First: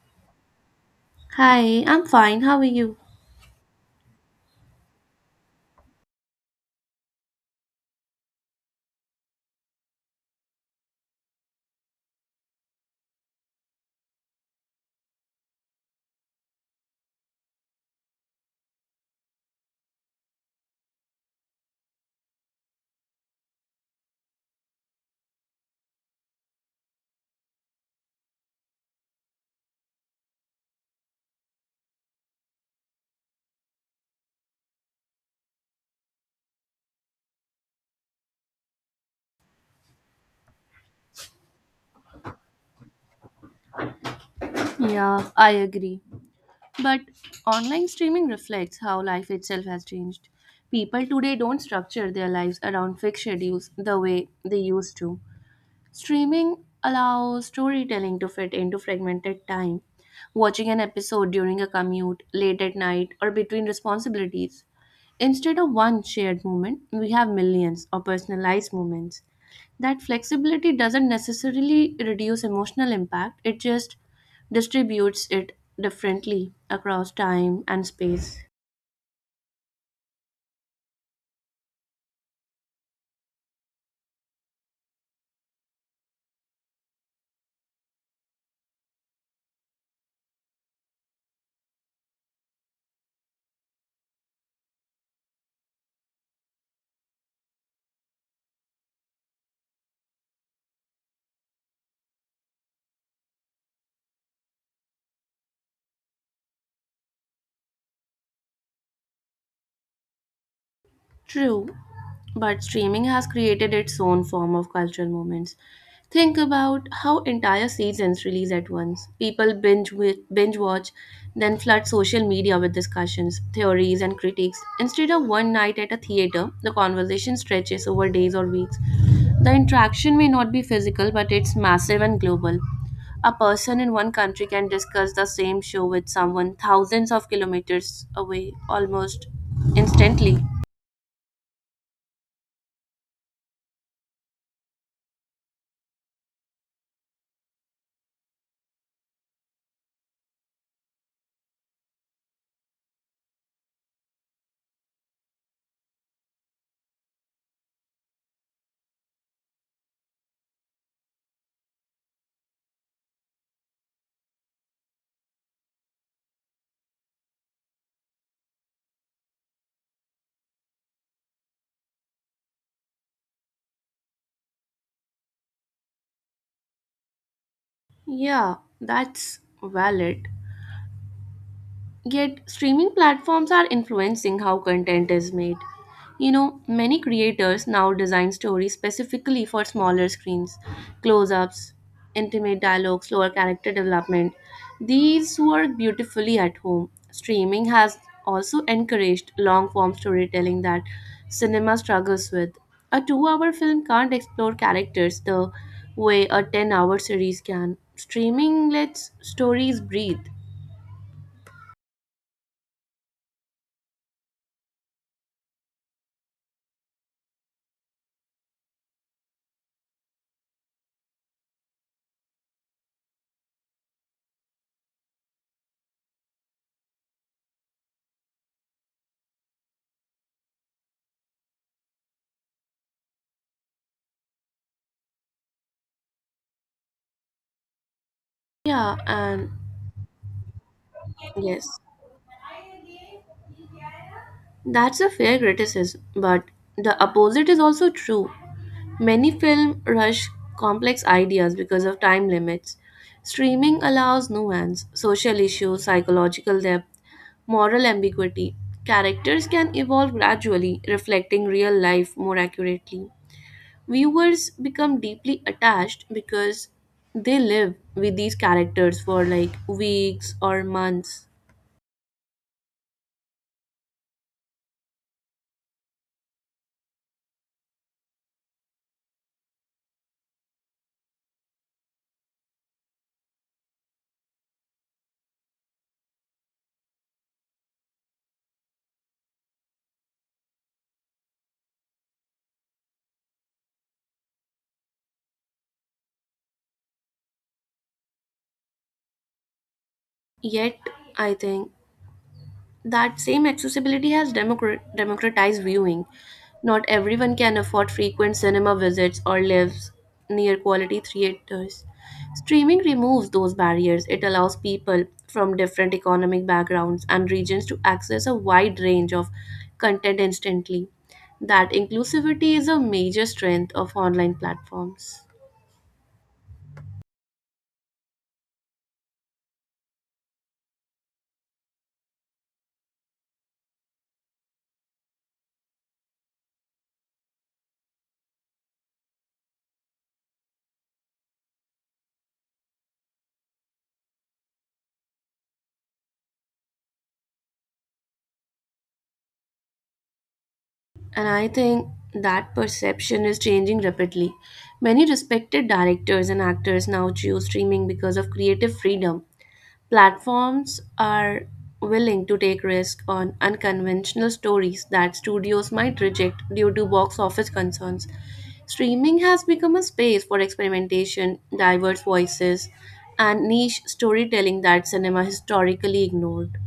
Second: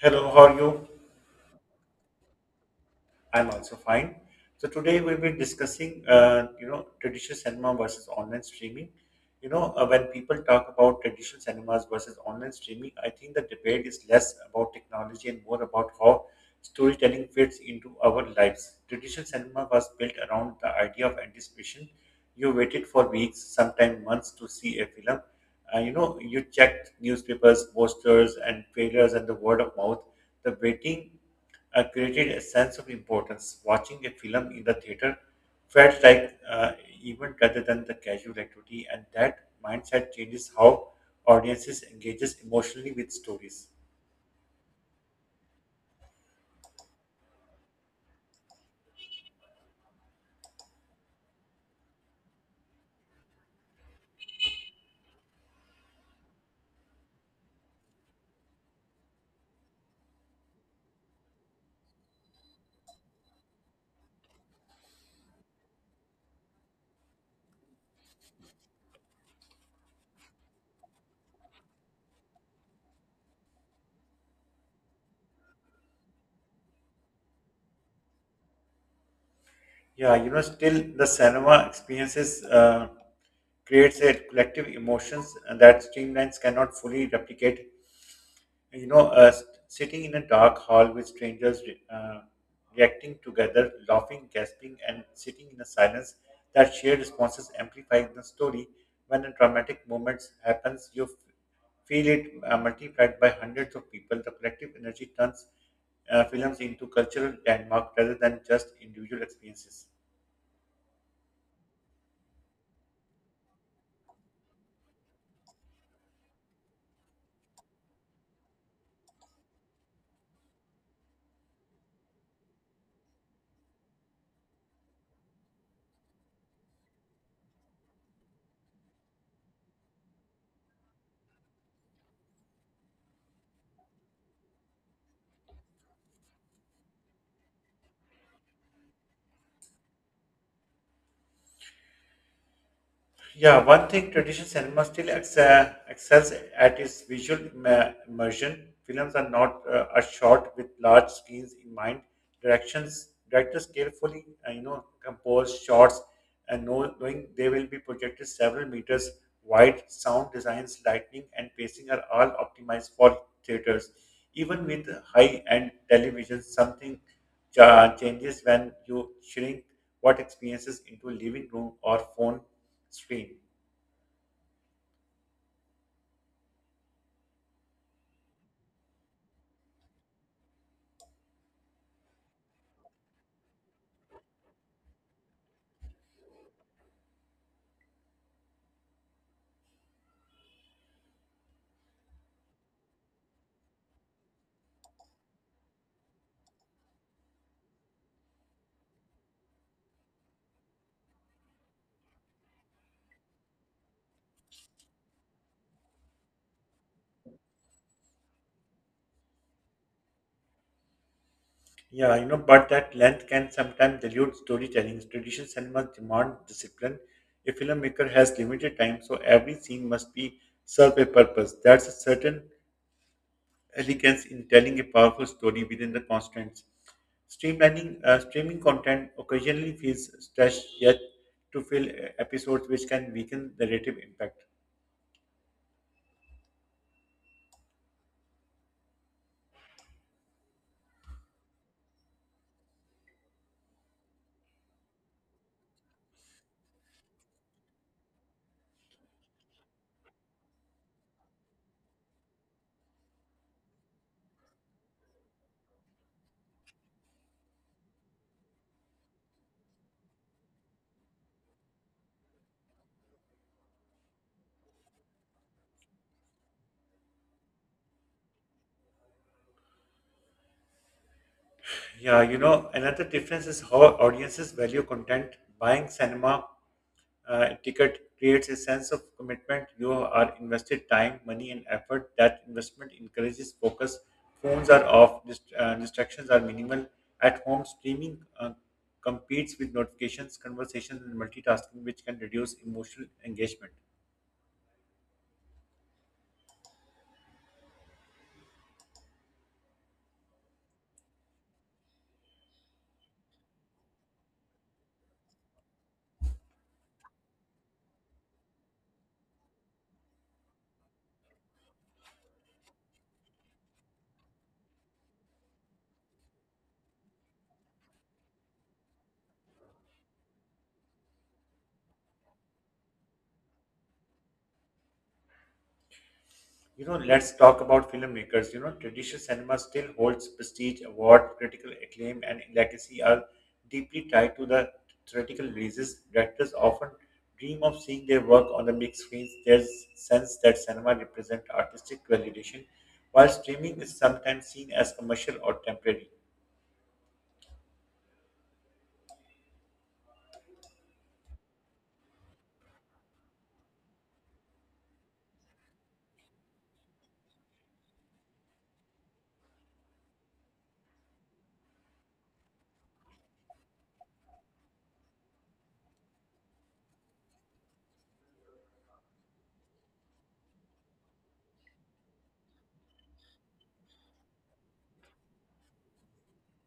Hello, how are you? Hi, I'm fine. How are you? I'm also fine. So today we'll be discussing, traditional cinema versus online streaming. When people talk about traditional cinemas versus online streaming, I think the debate is less about technology and more about how storytelling fits into our lives. Traditional cinema was built around the idea of anticipation. You waited for weeks, sometimes months, to see a film. You checked newspapers, posters, and trailers, and the word of mouth. The waiting created a sense of importance. Watching a film in the theater felt like event rather than the casual activity, and that mindset changes how audiences engages emotionally with stories. Yeah, I agree. But online streaming reflects how life itself has changed. People today don't structure their lives around fixed schedules the way they used to. Streaming allows storytelling to fit into fragmented time, watching an episode during a commute, late at night, or between responsibilities. Instead of one shared moment, we have millions of personalized moments. That flexibility doesn't necessarily reduce emotional impact, it just distributes it differently across time and space. Yeah, you know, still the cinema experiences creates a collective emotions and that streamlines cannot fully replicate. Sitting in a dark hall with strangers reacting together, laughing, gasping, and sitting in a silence, that shared responses amplify the story. When a traumatic moment happens, feel it multiplied by hundreds of people. The collective energy turns films into cultural landmark rather than just individual experiences. True. But streaming has created its own form of cultural moments. Think about how entire seasons release at once. People binge watch, then flood social media with discussions, theories, and critiques. Instead of one night at a theater, the conversation stretches over days or weeks. The interaction may not be physical, but it's massive and global. A person in one country can discuss the same show with someone thousands of kilometers away almost instantly. Yeah, one thing traditional cinema still excels at is visual immersion. Films are not are shot with large screens in mind. Directions directors carefully, compose shots, and knowing they will be projected several meters wide. Sound designs, lighting, and pacing are all optimized for theaters. Even with high-end television, something changes when you shrink what experiences into living room or phone screen. Yeah, that's valid. Yet, streaming platforms are influencing how content is made. You know, many creators now design stories specifically for smaller screens, close ups, intimate dialogue, slower character development. These work beautifully at home. Streaming has also encouraged long form storytelling that cinema struggles with. A 2-hour film can't explore characters the way a 10-hour hour series can. Streaming lets stories breathe. Yeah, you know, but that length can sometimes dilute storytelling. Traditional cinemas demand discipline. A filmmaker has limited time, so every scene must be serve a purpose. That's a certain elegance in telling a powerful story within the constraints. Streamlining streaming content occasionally feels stretched yet to fill episodes, which can weaken narrative impact. Yeah, and Yes, that's a fair criticism, but the opposite is also true. Many film rush complex ideas because of time limits. Streaming allows nuance, social issues, psychological depth, moral ambiguity. Characters can evolve gradually, reflecting real life more accurately. Viewers become deeply attached because they live with these characters for like weeks or months. Yeah, you know, another difference is how audiences value content. Buying cinema ticket creates a sense of commitment. You are invested time, money, and effort. That investment encourages focus. Phones are off, distractions are minimal. At home, streaming competes with notifications, conversations, and multitasking, which can reduce emotional engagement. Yet, I think that same accessibility has democratized viewing. Not everyone can afford frequent cinema visits or lives near quality theaters. Streaming removes those barriers. It allows people from different economic backgrounds and regions to access a wide range of content instantly. That inclusivity is a major strength of online platforms. You know, let's talk about filmmakers. You know, traditional cinema still holds prestige, award, critical acclaim, and legacy are deeply tied to the theatrical releases. Directors often dream of seeing their work on the big screens. There's sense that cinema represents artistic validation, while streaming is sometimes seen as commercial or temporary. And I think that perception is changing rapidly. Many respected directors and actors now choose streaming because of creative freedom. Platforms are willing to take risks on unconventional stories that studios might reject due to box office concerns. Streaming has become a space for experimentation, diverse voices, and niche storytelling that cinema historically ignored.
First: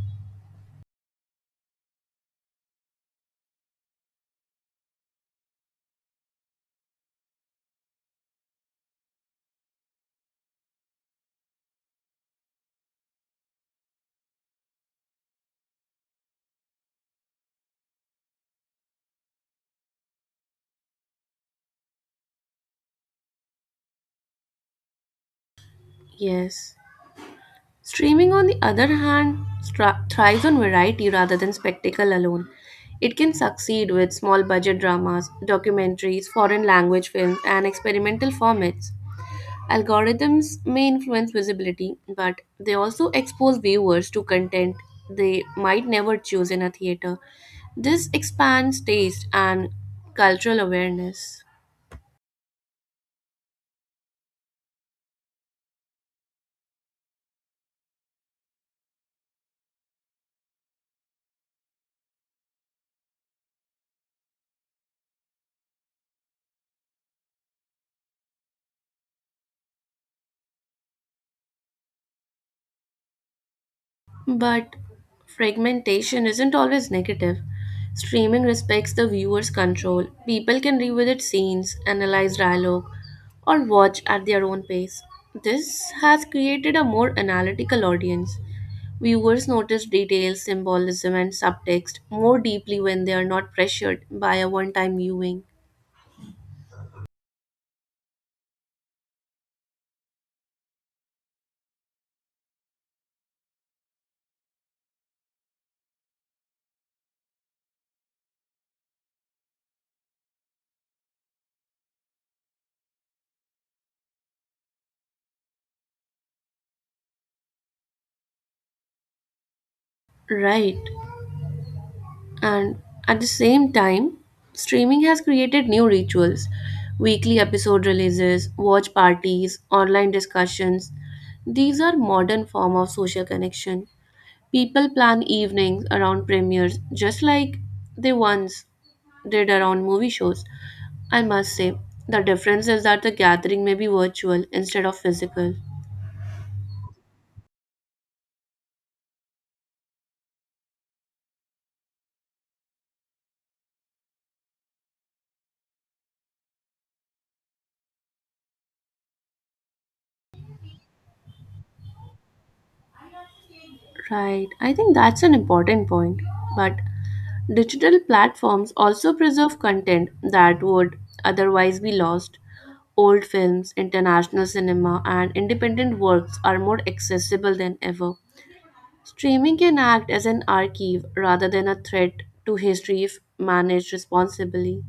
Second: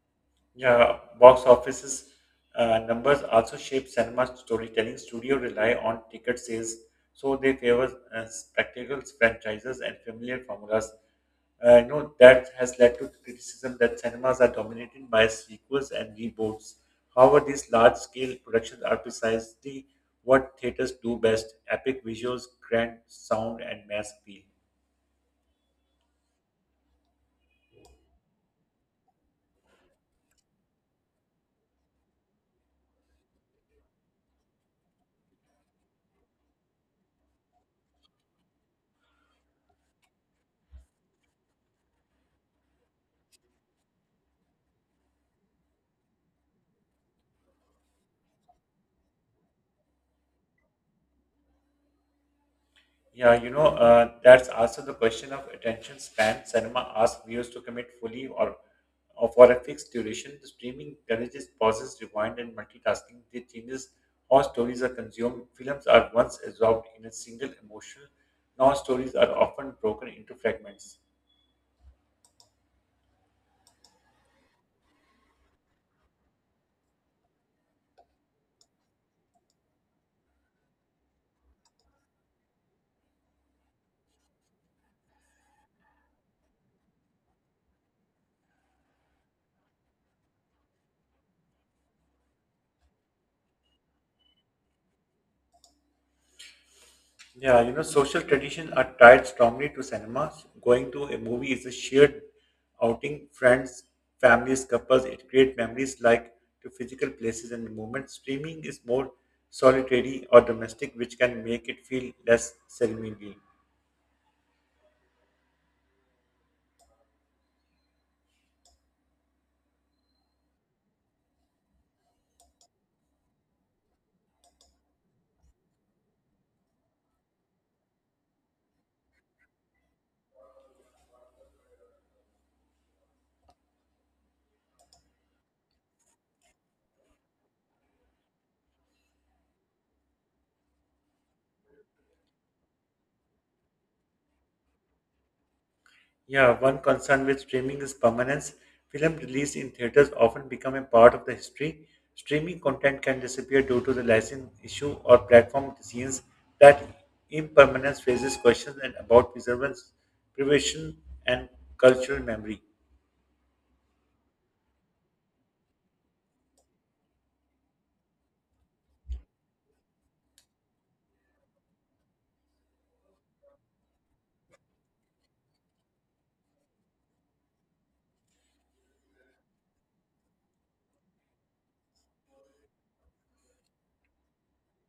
Yeah, box offices numbers also shape cinema storytelling. Studio rely on ticket sales, so they favor spectacles, franchises, and familiar formulas. That has led to criticism that cinemas are dominated by sequels and reboots. However, these large-scale productions are precisely what theaters do best: epic visuals, grand sound, and mass appeal. Yes. Streaming, on the other hand, thrives on variety rather than spectacle alone. It can succeed with small budget dramas, documentaries, foreign language films, and experimental formats. Algorithms may influence visibility, but they also expose viewers to content they might never choose in a theater. This expands taste and cultural awareness. Yeah, that's also the question of attention span. Cinema asks viewers to commit fully or for a fixed duration. The streaming encourages pauses, rewind, and multitasking. It changes how stories are consumed. Films are once absorbed in a single emotion. Now stories are often broken into fragments. But fragmentation isn't always negative. Streaming respects the viewer's control. People can revisit scenes, analyze dialogue, or watch at their own pace. This has created a more analytical audience. Viewers notice details, symbolism, and subtext more deeply when they are not pressured by a one time viewing. Yeah, you know, social traditions are tied strongly to cinema. Going to a movie is a shared outing. Friends, families, couples, it creates memories like to physical places and moments. Streaming is more solitary or domestic, which can make it feel less ceremonial. Right. And at the same time, streaming has created new rituals, weekly episode releases, watch parties, online discussions. These are modern form of social connection. People plan evenings around premieres just like they once did around movie shows. I must say, the difference is that the gathering may be virtual instead of physical. Yeah, one concern with streaming is permanence. Film released in theaters often become a part of the history. Streaming content can disappear due to the license issue or platform decisions. That impermanence raises questions and about preservation, and cultural memory. Right, I think that's an important point. But digital platforms also preserve content that would otherwise be lost. Old films, international cinema, and independent works are more accessible than ever. Streaming can act as an archive rather than a threat to history if managed responsibly.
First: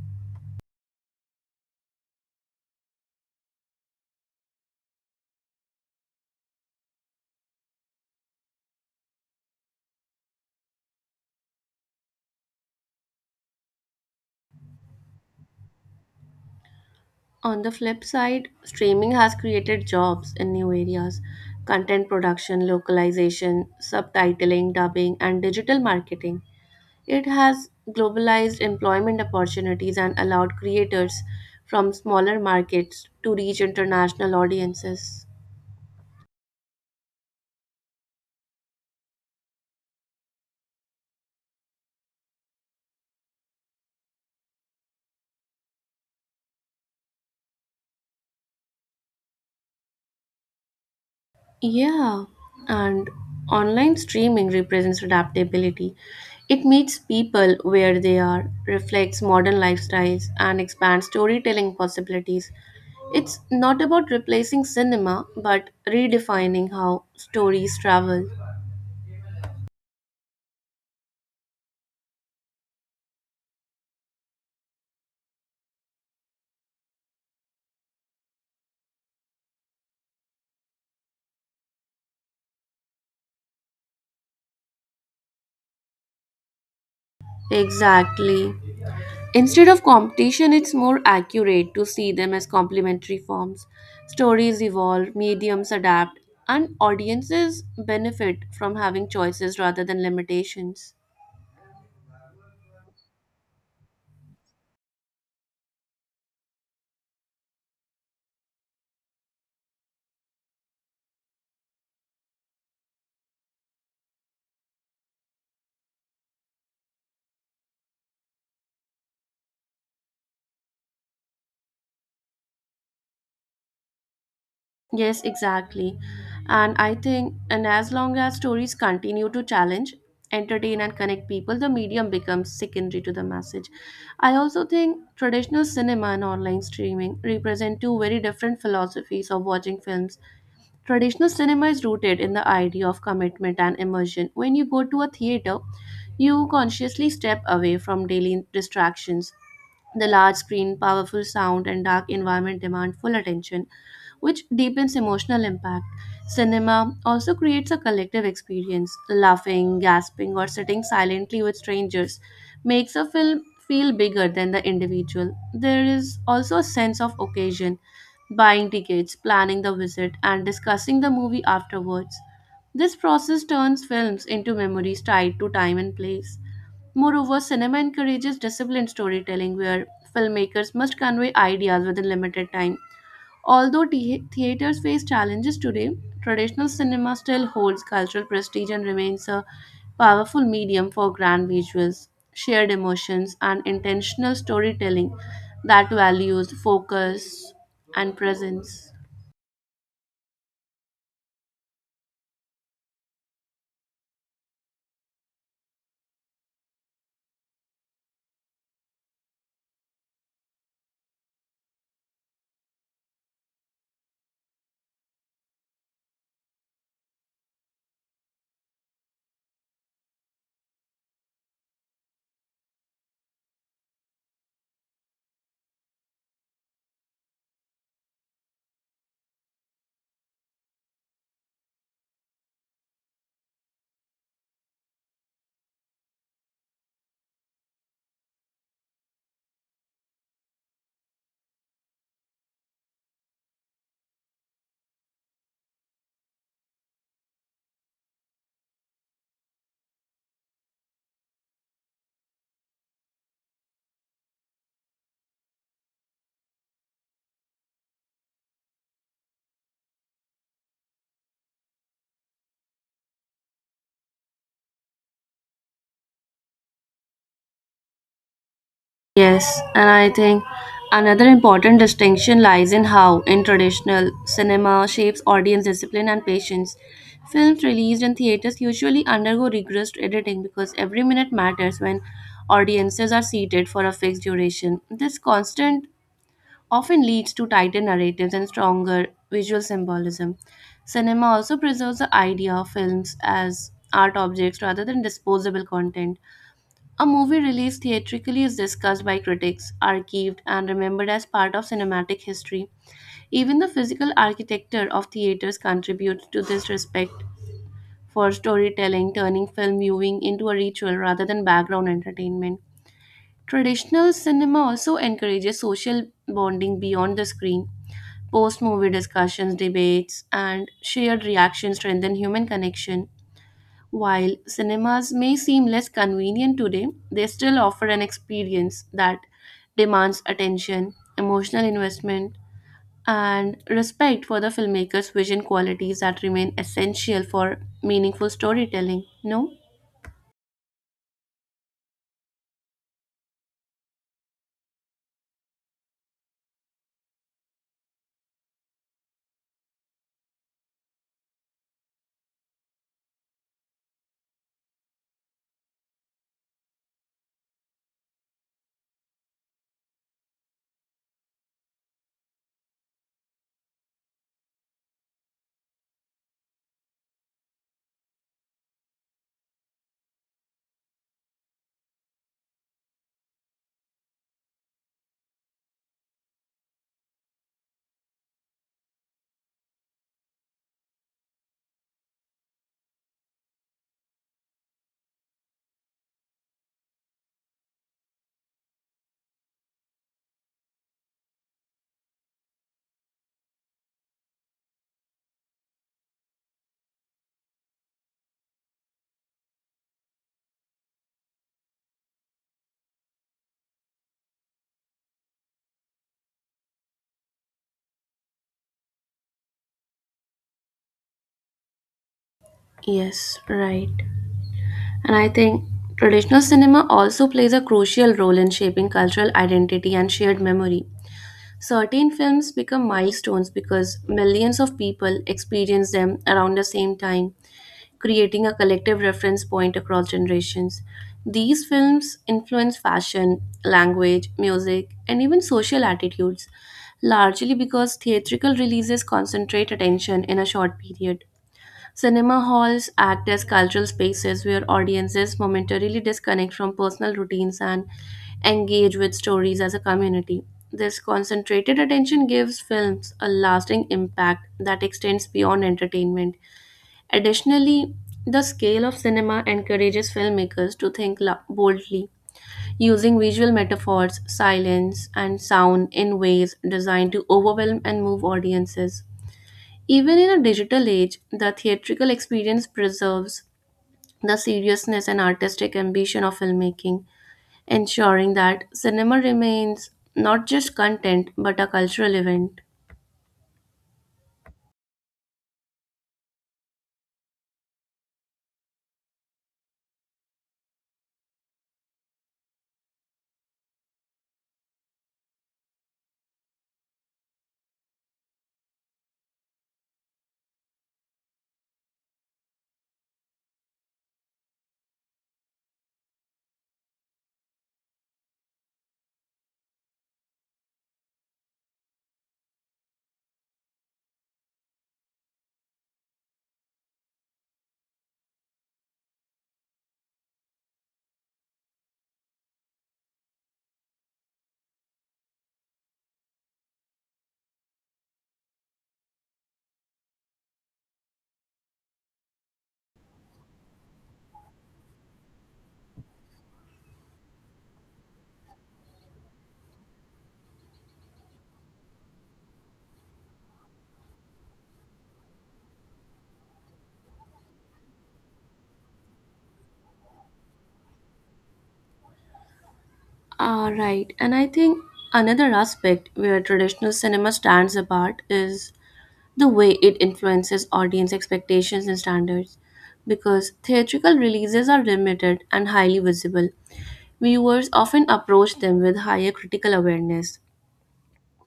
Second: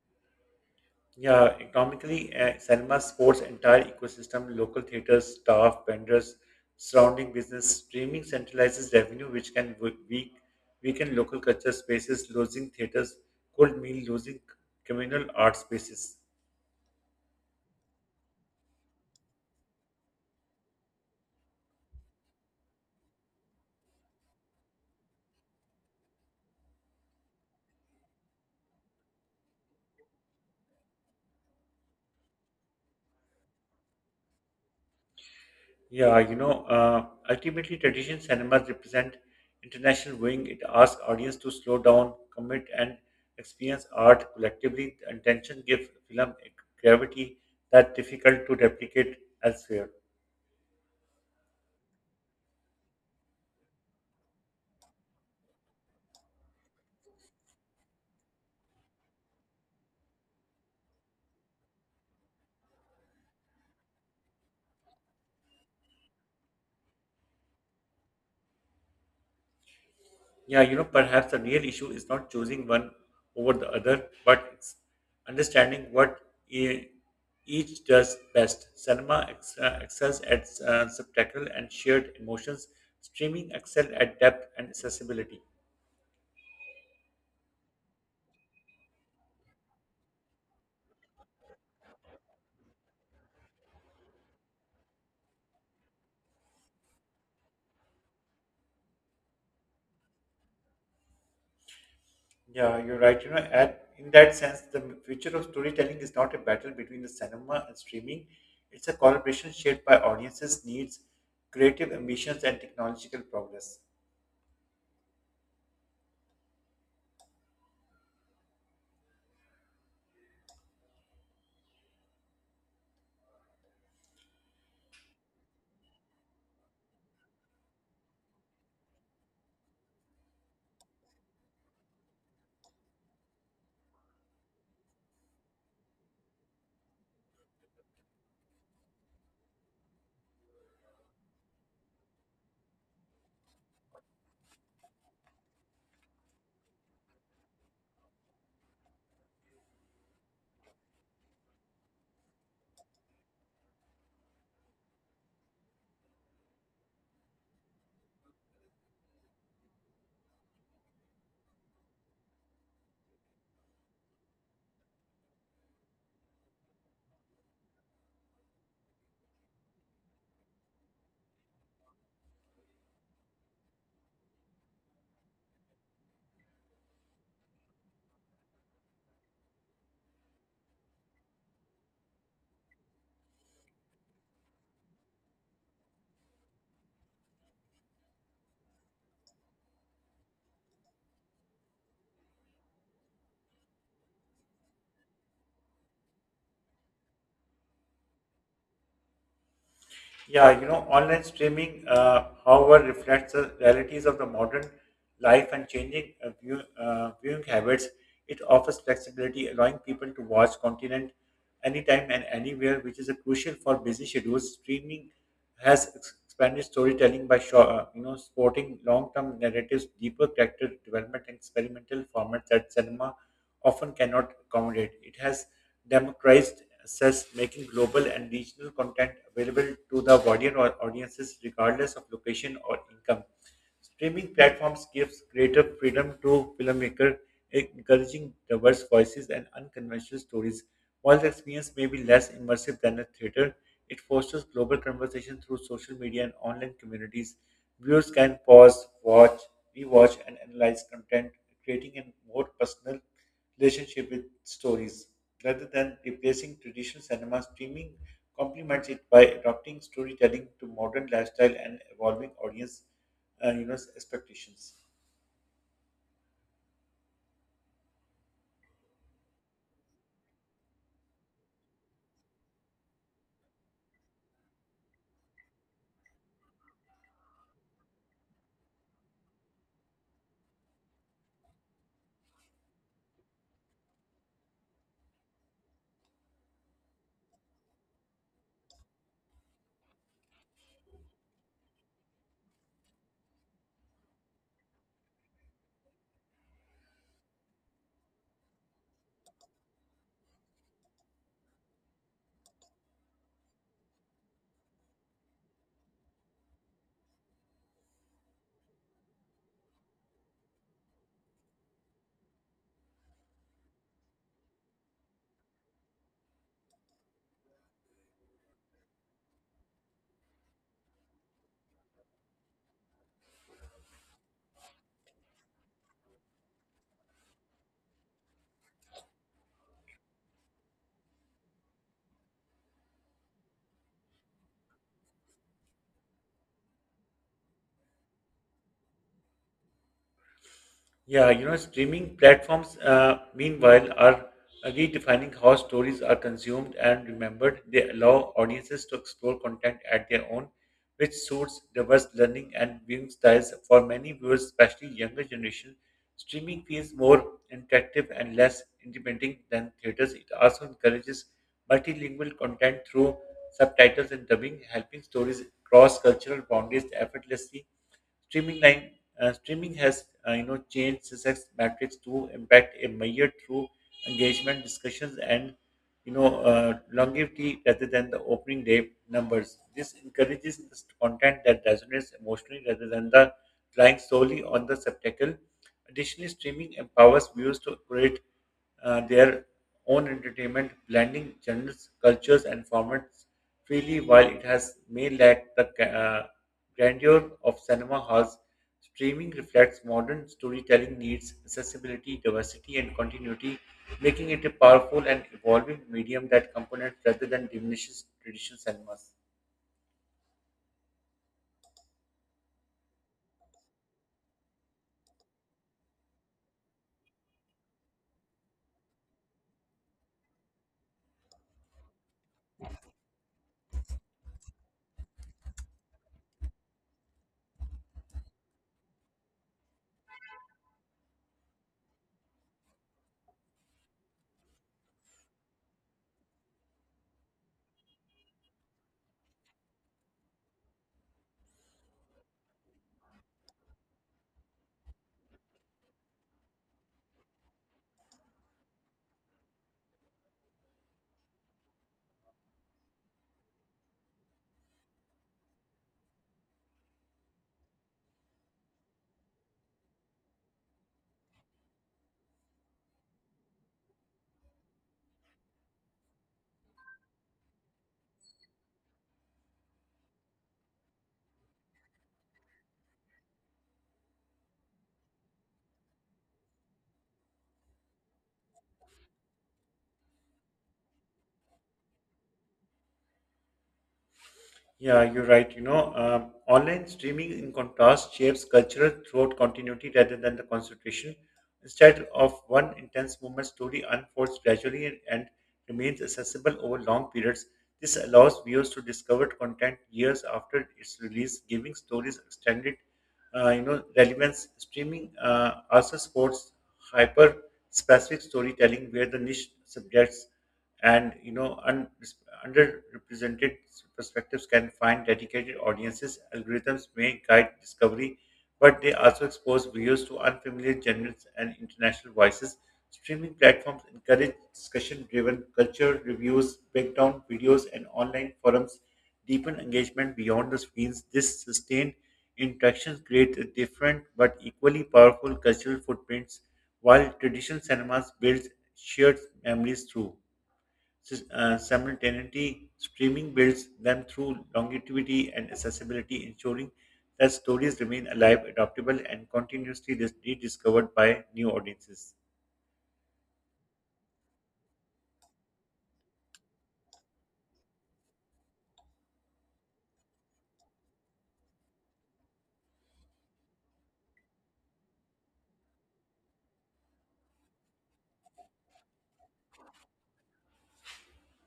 Yeah, economically, cinema supports entire ecosystem, local theaters, staff, vendors, surrounding business. Streaming centralizes revenue, which can weaken local culture spaces, losing theaters could mean losing communal art spaces. On the flip side, streaming has created jobs in new areas, content production, localization, subtitling, dubbing, and digital marketing. It has globalized employment opportunities and allowed creators from smaller markets to reach international audiences. Yeah, ultimately, traditional cinemas represent international viewing. It asks audience to slow down, commit, and experience art collectively. The intention gives film a gravity that's difficult to replicate elsewhere. Yeah, and online streaming represents adaptability. It meets people where they are, reflects modern lifestyles, and expands storytelling possibilities. It's not about replacing cinema, but redefining how stories travel. Yeah, you know, perhaps the real issue is not choosing one over the other, but it's understanding what e- each does best. Cinema excels at spectacle and shared emotions. Streaming excel at depth and accessibility. Exactly. Instead of competition, it's more accurate to see them as complementary forms. Stories evolve, mediums adapt, and audiences benefit from having choices rather than limitations. Yeah, you're right. You know, in that sense, the future of storytelling is not a battle between the cinema and streaming. It's a collaboration shaped by audiences' needs, creative ambitions, and technological progress. Yes, exactly. And I think, and as long as stories continue to challenge, entertain, and connect people, the medium becomes secondary to the message. I also think traditional cinema and online streaming represent two very different philosophies of watching films. Traditional cinema is rooted in the idea of commitment and immersion. When you go to a theater, you consciously step away from daily distractions. The large screen, powerful sound, and dark environment demand full attention, which deepens emotional impact. Cinema also creates a collective experience. Laughing, gasping, or sitting silently with strangers makes a film feel bigger than the individual. There is also a sense of occasion, buying tickets, planning the visit, and discussing the movie afterwards. This process turns films into memories tied to time and place. Moreover, cinema encourages disciplined storytelling where filmmakers must convey ideas within limited time. Although theaters face challenges today, traditional cinema still holds cultural prestige and remains a powerful medium for grand visuals, shared emotions, and intentional storytelling that values focus and presence. Yeah, you know, online streaming, however, reflects the realities of the modern life and changing viewing habits. It offers flexibility, allowing people to watch content anytime and anywhere, which is a crucial for busy schedules. Streaming has expanded storytelling by sporting long-term narratives, deeper character development, and experimental formats that cinema often cannot accommodate. It has democratized Access, making global and regional content available to the wider audiences regardless of location or income. Streaming platforms gives greater freedom to filmmakers, encouraging diverse voices and unconventional stories. While the experience may be less immersive than a theater, it fosters global conversation through social media and online communities. Viewers can pause, watch, rewatch, and analyze content, creating a more personal relationship with stories. Rather than replacing traditional cinema, streaming complements it by adopting storytelling to modern lifestyle and evolving audience expectations. Yes, and I think another important distinction lies in how, in traditional cinema, shapes audience discipline and patience. Films released in theaters usually undergo rigorous editing because every minute matters when audiences are seated for a fixed duration. This constant often leads to tighter narratives and stronger visual symbolism. Cinema also preserves the idea of films as art objects rather than disposable content. A movie released theatrically is discussed by critics, archived, and remembered as part of cinematic history. Even the physical architecture of theaters contributes to this respect for storytelling, turning film viewing into a ritual rather than background entertainment. Traditional cinema also encourages social bonding beyond the screen. Post movie discussions, debates, and shared reactions strengthen human connection. While cinemas may seem less convenient today, they still offer an experience that demands attention, emotional investment, and respect for the filmmaker's vision qualities that remain essential for meaningful storytelling. No? Yeah, you know, streaming platforms, meanwhile, are redefining how stories are consumed and remembered. They allow audiences to explore content at their own, which suits diverse learning and viewing styles. For many viewers, especially younger generation, streaming feels more interactive and less intimidating than theaters. It also encourages multilingual content through subtitles and dubbing, helping stories cross cultural boundaries effortlessly. Streaming line streaming has changed success metrics to impact a measure through engagement, discussions, and longevity rather than the opening day numbers. This encourages this content that resonates emotionally rather than the relying solely on the spectacle. Additionally, streaming empowers viewers to create their own entertainment, blending genres, cultures, and formats freely, while it has may lack the grandeur of cinema halls, streaming reflects modern storytelling needs, accessibility, diversity, and continuity, making it a powerful and evolving medium that complements rather than diminishes traditional cinemas. Yes, right. And I think traditional cinema also plays a crucial role in shaping cultural identity and shared memory. Certain films become milestones because millions of people experience them around the same time, creating a collective reference point across generations. These films influence fashion, language, music, and even social attitudes, largely because theatrical releases concentrate attention in a short period. Cinema halls act as cultural spaces where audiences momentarily disconnect from personal routines and engage with stories as a community. This concentrated attention gives films a lasting impact that extends beyond entertainment. Additionally, the scale of cinema encourages filmmakers to think boldly, using visual metaphors, silence, and sound in ways designed to overwhelm and move audiences. Even in a digital age, the theatrical experience preserves the seriousness and artistic ambition of filmmaking, ensuring that cinema remains not just content but a cultural event. Yeah, you're right. You know, online streaming, in contrast, shapes cultural throughout continuity rather than the concentration. Instead of one intense movement, story unfolds gradually and remains accessible over long periods. This allows viewers to discover content years after its release, giving stories extended, relevance. Streaming also supports hyper-specific storytelling, where the niche subjects and underrepresented perspectives can find dedicated audiences. Algorithms may guide discovery, but they also expose viewers to unfamiliar genres and international voices. Streaming platforms encourage discussion driven culture reviews, breakdown videos, and online forums deepen engagement beyond the screens. This sustained interactions create a different but equally powerful cultural footprints, while traditional cinemas builds shared memories through. Simultaneity streaming builds them through longevity and accessibility, ensuring that stories remain alive, adaptable, and continuously rediscovered by new audiences. All right, and I think another aspect where traditional cinema stands apart is the way it influences audience expectations and standards. Because theatrical releases are limited and highly visible, viewers often approach them with higher critical awareness.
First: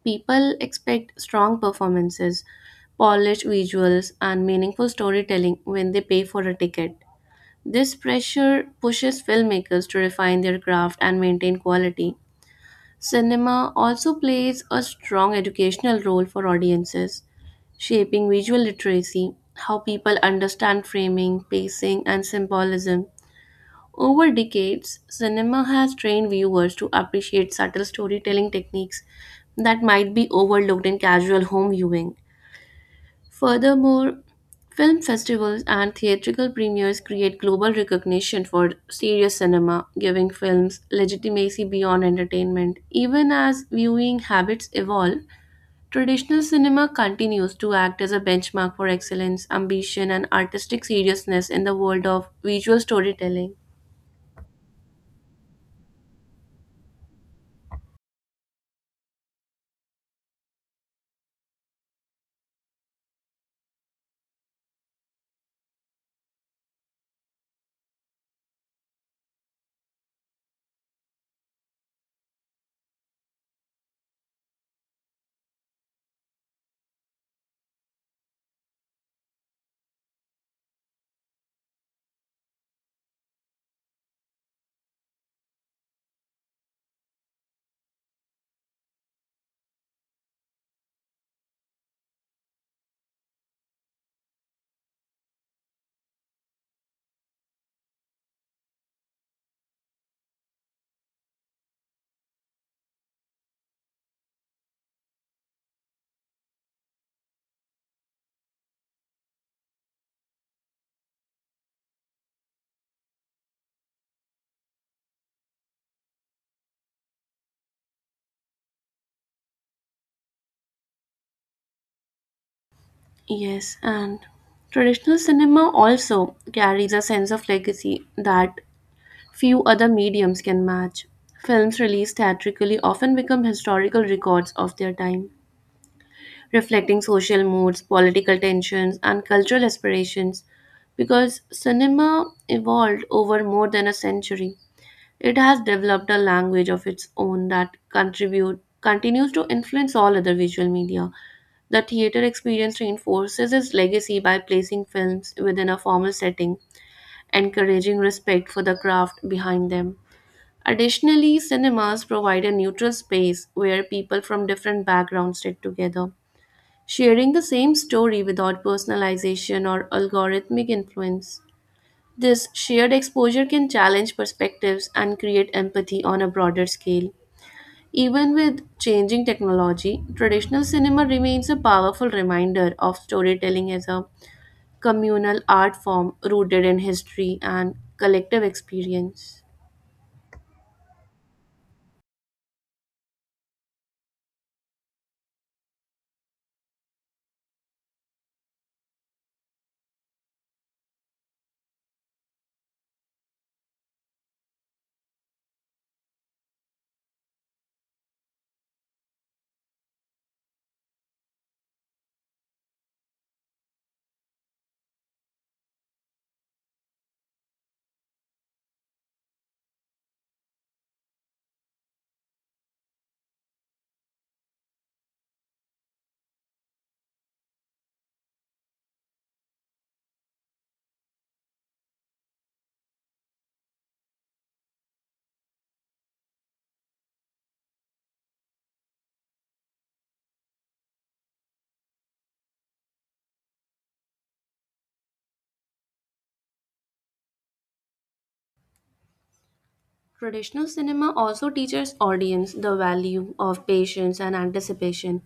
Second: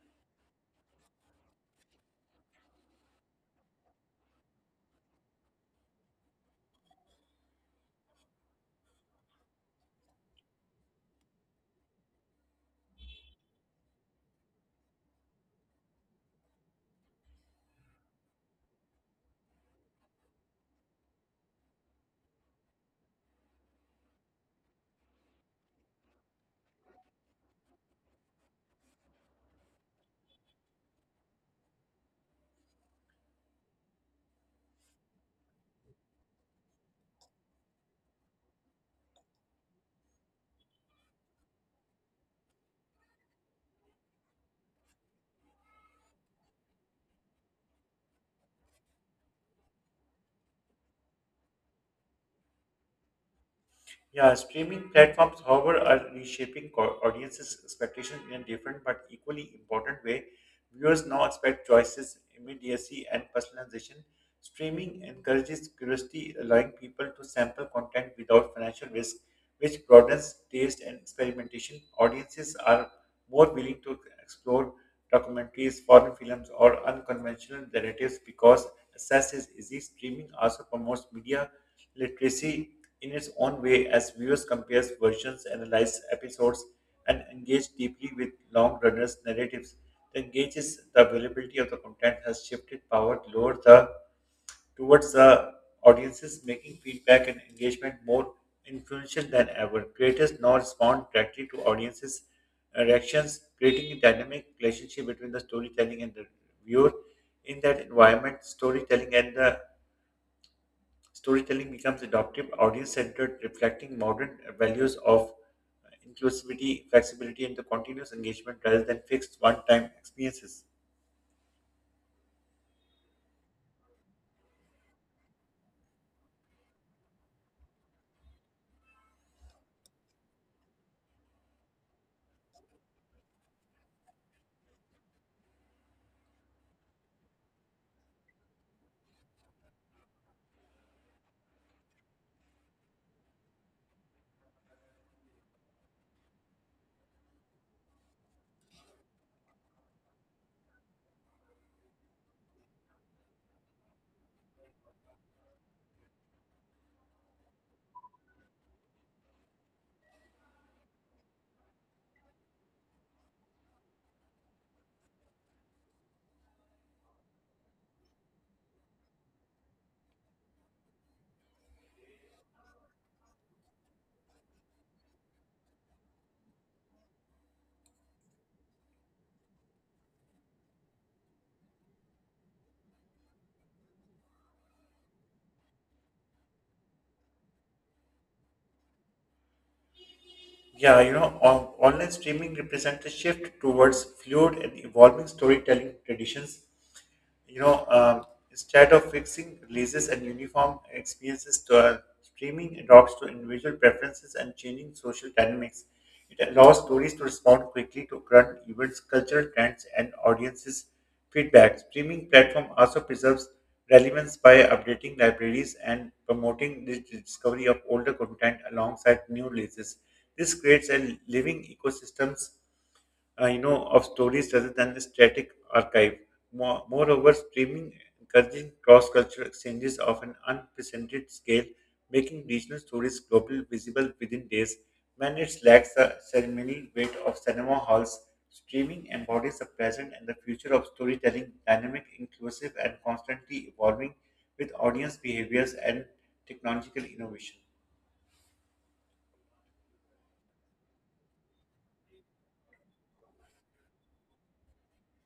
People expect strong performances, polished visuals, and meaningful storytelling when they pay for a ticket. This pressure pushes filmmakers to refine their craft and maintain quality. Cinema also plays a strong educational role for audiences, shaping visual literacy, how people understand framing, pacing, and symbolism. Over decades, cinema has trained viewers to appreciate subtle storytelling techniques that might be overlooked in casual home viewing. Furthermore, film festivals and theatrical premieres create global recognition for serious cinema, giving films legitimacy beyond entertainment. Even as viewing habits evolve, traditional cinema continues to act as a benchmark for excellence, ambition, and artistic seriousness in the world of visual storytelling. Yeah, streaming platforms, however, are reshaping audiences' expectations in a different but equally important way. Viewers now expect choices, immediacy, and personalization. Streaming encourages curiosity, allowing people to sample content without financial risk, which broadens taste and experimentation. Audiences are more willing to explore documentaries, foreign films, or unconventional narratives because access is easy. Streaming also promotes media literacy in its own way as viewers compare versions, analyze episodes, and engage deeply with long runners narratives. The availability of the content has shifted power toward the towards the audiences, making feedback and engagement more influential than ever. Creators now respond directly to audiences' reactions, creating a dynamic relationship between the storytelling and the viewer. In that environment, storytelling and the Storytelling becomes adaptive, audience centered, reflecting modern values of inclusivity, flexibility, and the continuous engagement rather than fixed one time experiences. Yes, and traditional cinema also carries a sense of legacy that few other mediums can match. Films released theatrically often become historical records of their time, reflecting social moods, political tensions, and cultural aspirations because cinema evolved over more than a century. It has developed a language of its own that contribute continues to influence all other visual media. The theater experience reinforces its legacy by placing films within a formal setting, encouraging respect for the craft behind them. Additionally, cinemas provide a neutral space where people from different backgrounds sit together, sharing the same story without personalization or algorithmic influence. This shared exposure can challenge perspectives and create empathy on a broader scale. Even with changing technology, traditional cinema remains a powerful reminder of storytelling as a communal art form rooted in history and collective experience. Yeah, online streaming represents a shift towards fluid and evolving storytelling traditions you know, um, instead of fixing releases and uniform experiences to streaming adopts to individual preferences and changing social dynamics. It allows stories to respond quickly to current events, cultural trends, and audiences' feedback. Streaming platform also preserves relevance by updating libraries and promoting the discovery of older content alongside new releases. This creates a living ecosystems of stories rather than a static archive. Moreover, streaming encouraging cross-cultural exchanges of an unprecedented scale, making regional stories global visible within days. When it lacks the ceremonial weight of cinema halls, streaming embodies the present and the future of storytelling, dynamic, inclusive, and constantly evolving with audience behaviors and technological innovation. Traditional cinema also teaches audience the value of patience and anticipation,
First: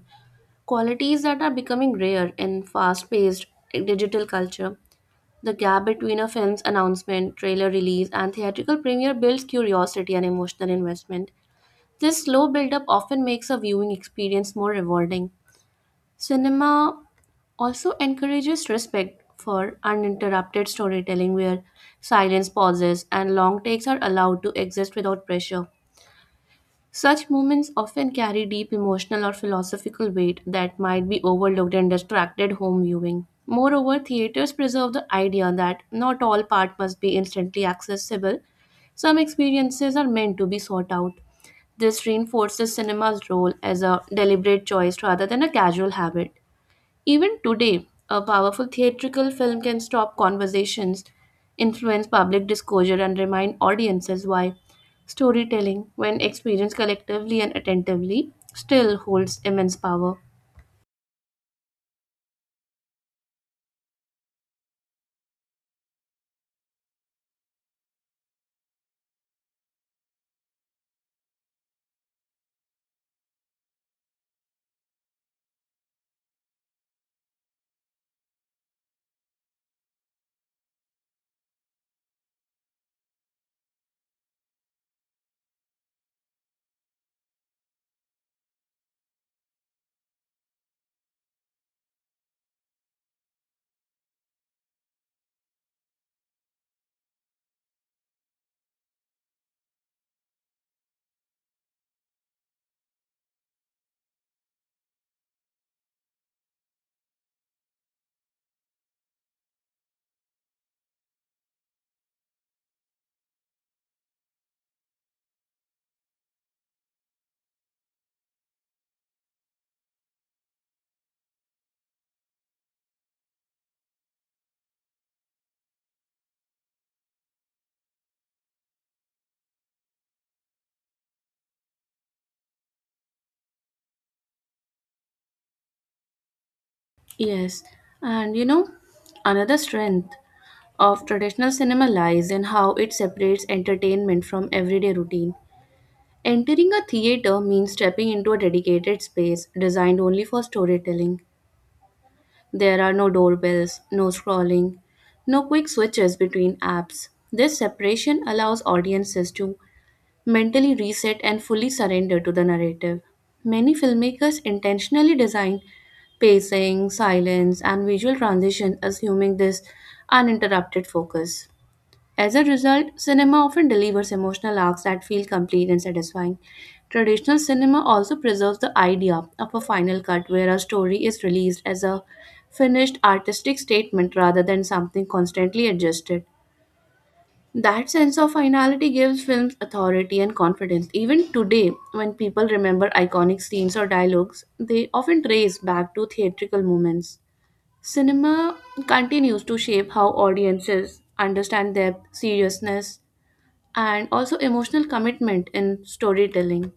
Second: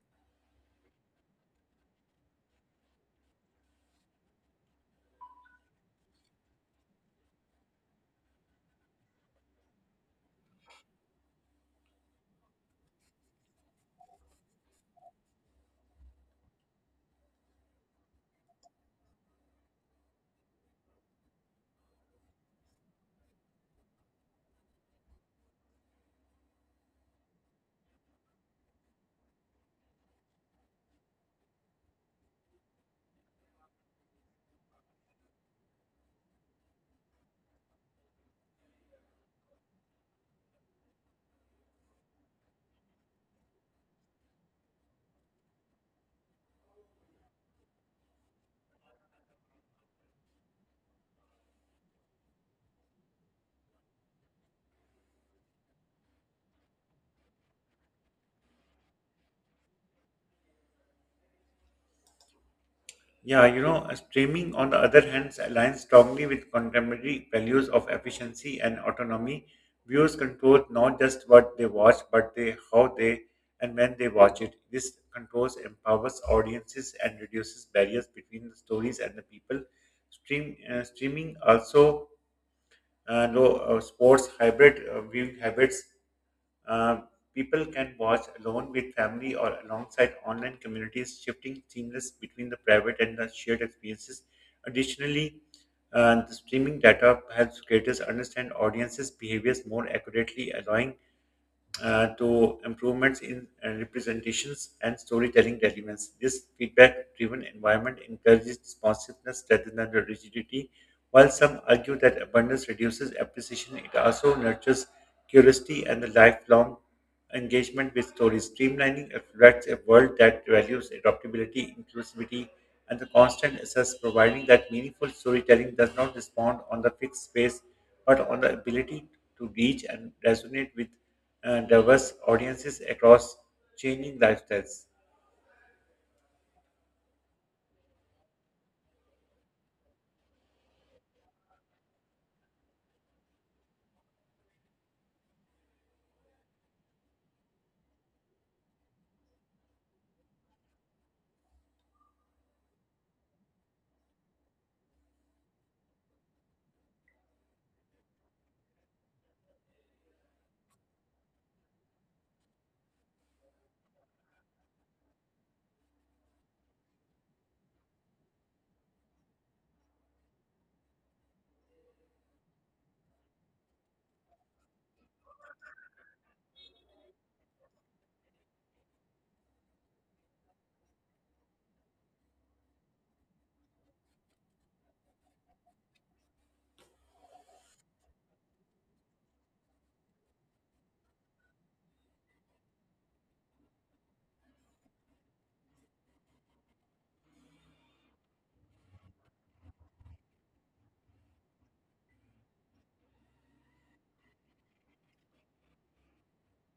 qualities that are becoming rare in fast paced digital culture. The gap between a film's announcement, trailer release, and theatrical premiere builds curiosity and emotional investment. This slow build-up often makes a viewing experience more rewarding. Cinema also encourages respect for uninterrupted storytelling where silence pauses and long takes are allowed to exist without pressure. Such movements often carry deep emotional or philosophical weight that might be overlooked in distracted home viewing. Moreover, theaters preserve the idea that not all part must be instantly accessible. Some experiences are meant to be sought out. This reinforces cinema's role as a deliberate choice rather than a casual habit. Even today, a powerful theatrical film can stop conversations, influence public discourse, and remind audiences why storytelling, when experienced collectively and attentively, still holds immense power. Yeah, streaming, on the other hand, aligns strongly with contemporary values of efficiency and autonomy. Viewers control not just what they watch, but they how they and when they watch it. This controls empowers audiences and reduces barriers between the stories and the people. Streaming also sports hybrid viewing habits uh, people can watch alone with family or alongside online communities, shifting seamless between the private and the shared experiences. Additionally, the streaming data helps creators understand audiences' behaviors more accurately, allowing to improvements in representations and storytelling relevance. This feedback-driven environment encourages responsiveness rather than the rigidity. While some argue that abundance reduces appreciation, it also nurtures curiosity and the lifelong engagement with stories. Streamlining reflects a world that values adaptability, inclusivity, and the constant access, providing that meaningful storytelling does not respond on the fixed space but on the ability to reach and resonate with diverse audiences across changing lifestyles. Yes, and you know, another strength of traditional cinema lies in how it separates entertainment from everyday routine. Entering a theater means stepping into a dedicated space designed only for storytelling. There are no doorbells, no scrolling, no quick switches between apps. This separation allows audiences to mentally reset and fully surrender to the narrative. Many filmmakers intentionally design pacing, silence, and visual transition assuming this uninterrupted focus. As a result, cinema often delivers emotional arcs that feel complete and satisfying. Traditional cinema also preserves the idea of a final cut where a story is released as a finished artistic statement rather than something constantly adjusted. That sense of finality gives films authority and confidence. Even today, when people remember iconic scenes or dialogues, they often trace back to theatrical moments. Cinema continues to shape how audiences understand depth, seriousness, and also emotional commitment in storytelling.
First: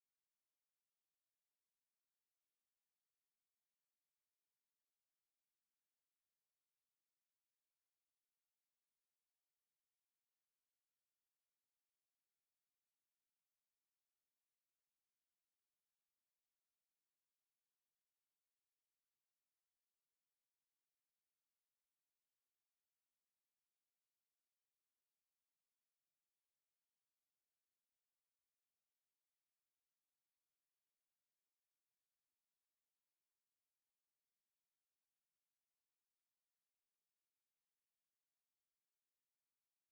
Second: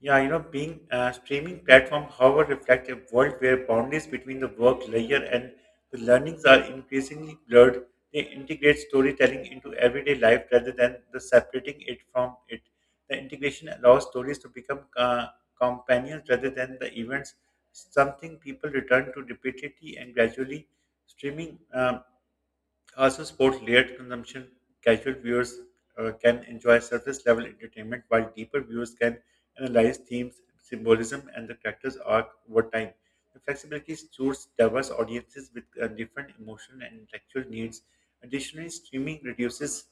Yeah, you know, being a streaming platform, however, reflect a world where boundaries between the work layer and the learnings are increasingly blurred. They integrate storytelling into everyday life rather than the separating it from it. The integration allows stories to become companions rather than the events, something people return to repeatedly and gradually. Streaming also, sport layered consumption. Casual viewers can enjoy surface level entertainment, while deeper viewers can analyze themes, symbolism, and the character's arc over time. The flexibility suits diverse audiences with different emotional and intellectual needs. Additionally, streaming reduces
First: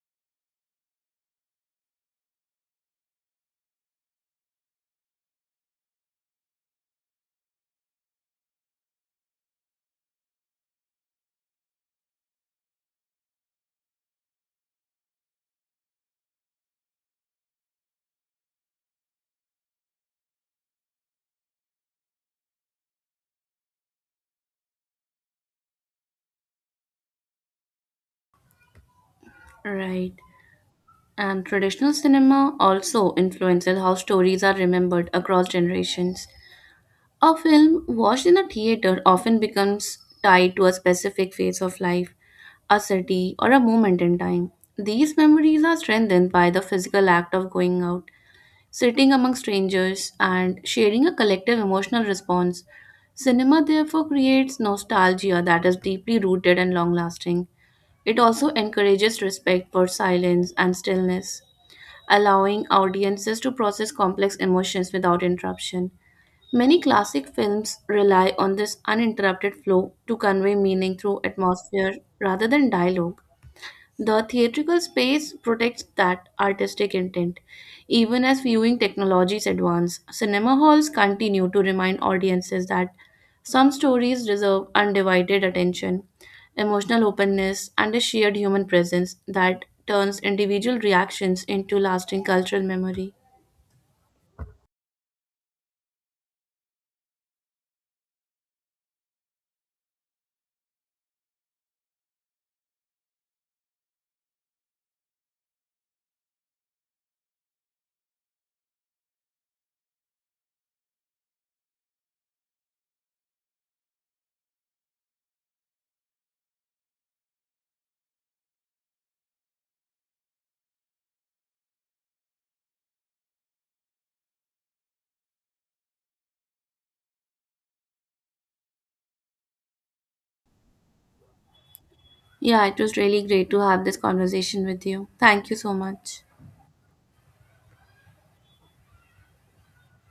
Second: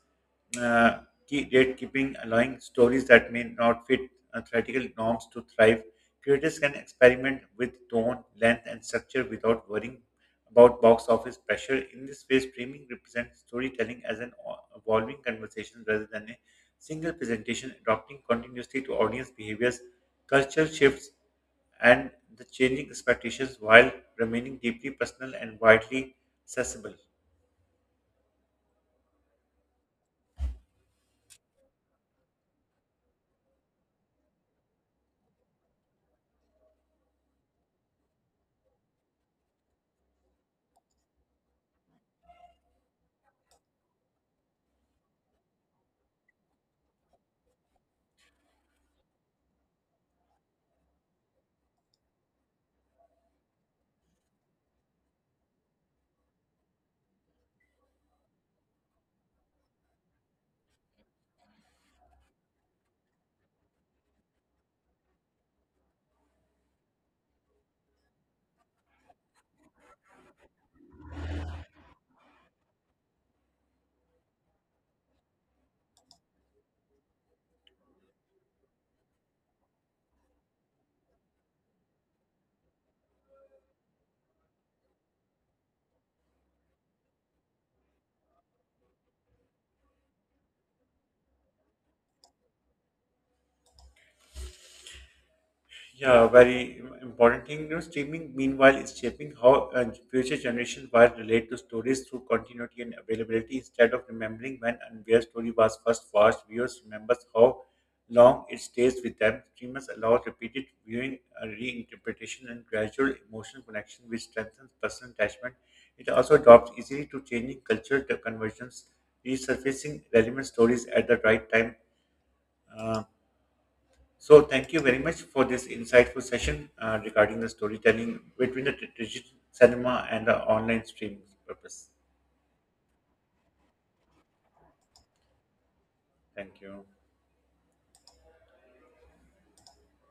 uh, key gatekeeping, allowing stories that may not fit theoretical norms to thrive. Creators can experiment with tone, length, and structure without worrying about box office pressure. In this way, streaming represents storytelling as an evolving conversation rather than a single presentation, adapting continuously to audience behaviors, culture shifts, and the changing expectations while remaining deeply personal and widely accessible. Right. And traditional cinema also influences how stories are remembered across generations. A film watched in a theater often becomes tied to a specific phase of life, a city, or a moment in time. These memories are strengthened by the physical act of going out, sitting among strangers, and sharing a collective emotional response. Cinema therefore creates nostalgia that is deeply rooted and long lasting. It also encourages respect for silence and stillness, allowing audiences to process complex emotions without interruption. Many classic films rely on this uninterrupted flow to convey meaning through atmosphere rather than dialogue. The theatrical space protects that artistic intent. Even as viewing technologies advance, cinema halls continue to remind audiences that some stories deserve undivided attention, emotional openness, and a shared human presence that turns individual reactions into lasting cultural memory. Yeah, very important thing. You know, streaming meanwhile is shaping how future generations will relate to stories through continuity and availability. Instead of remembering when and where story was first watched, viewers remembers how long it stays with them. Streamers allow repeated viewing, reinterpretation, and gradual emotional connection, which strengthens personal attachment. It also adopts easily to changing cultural conversions, resurfacing relevant stories at the right time. Uh, so, thank you very much for this insightful session regarding the storytelling between the traditional cinema and the online streaming purpose. Yeah, it was really great to have this conversation with you. Thank you so much. Thank you.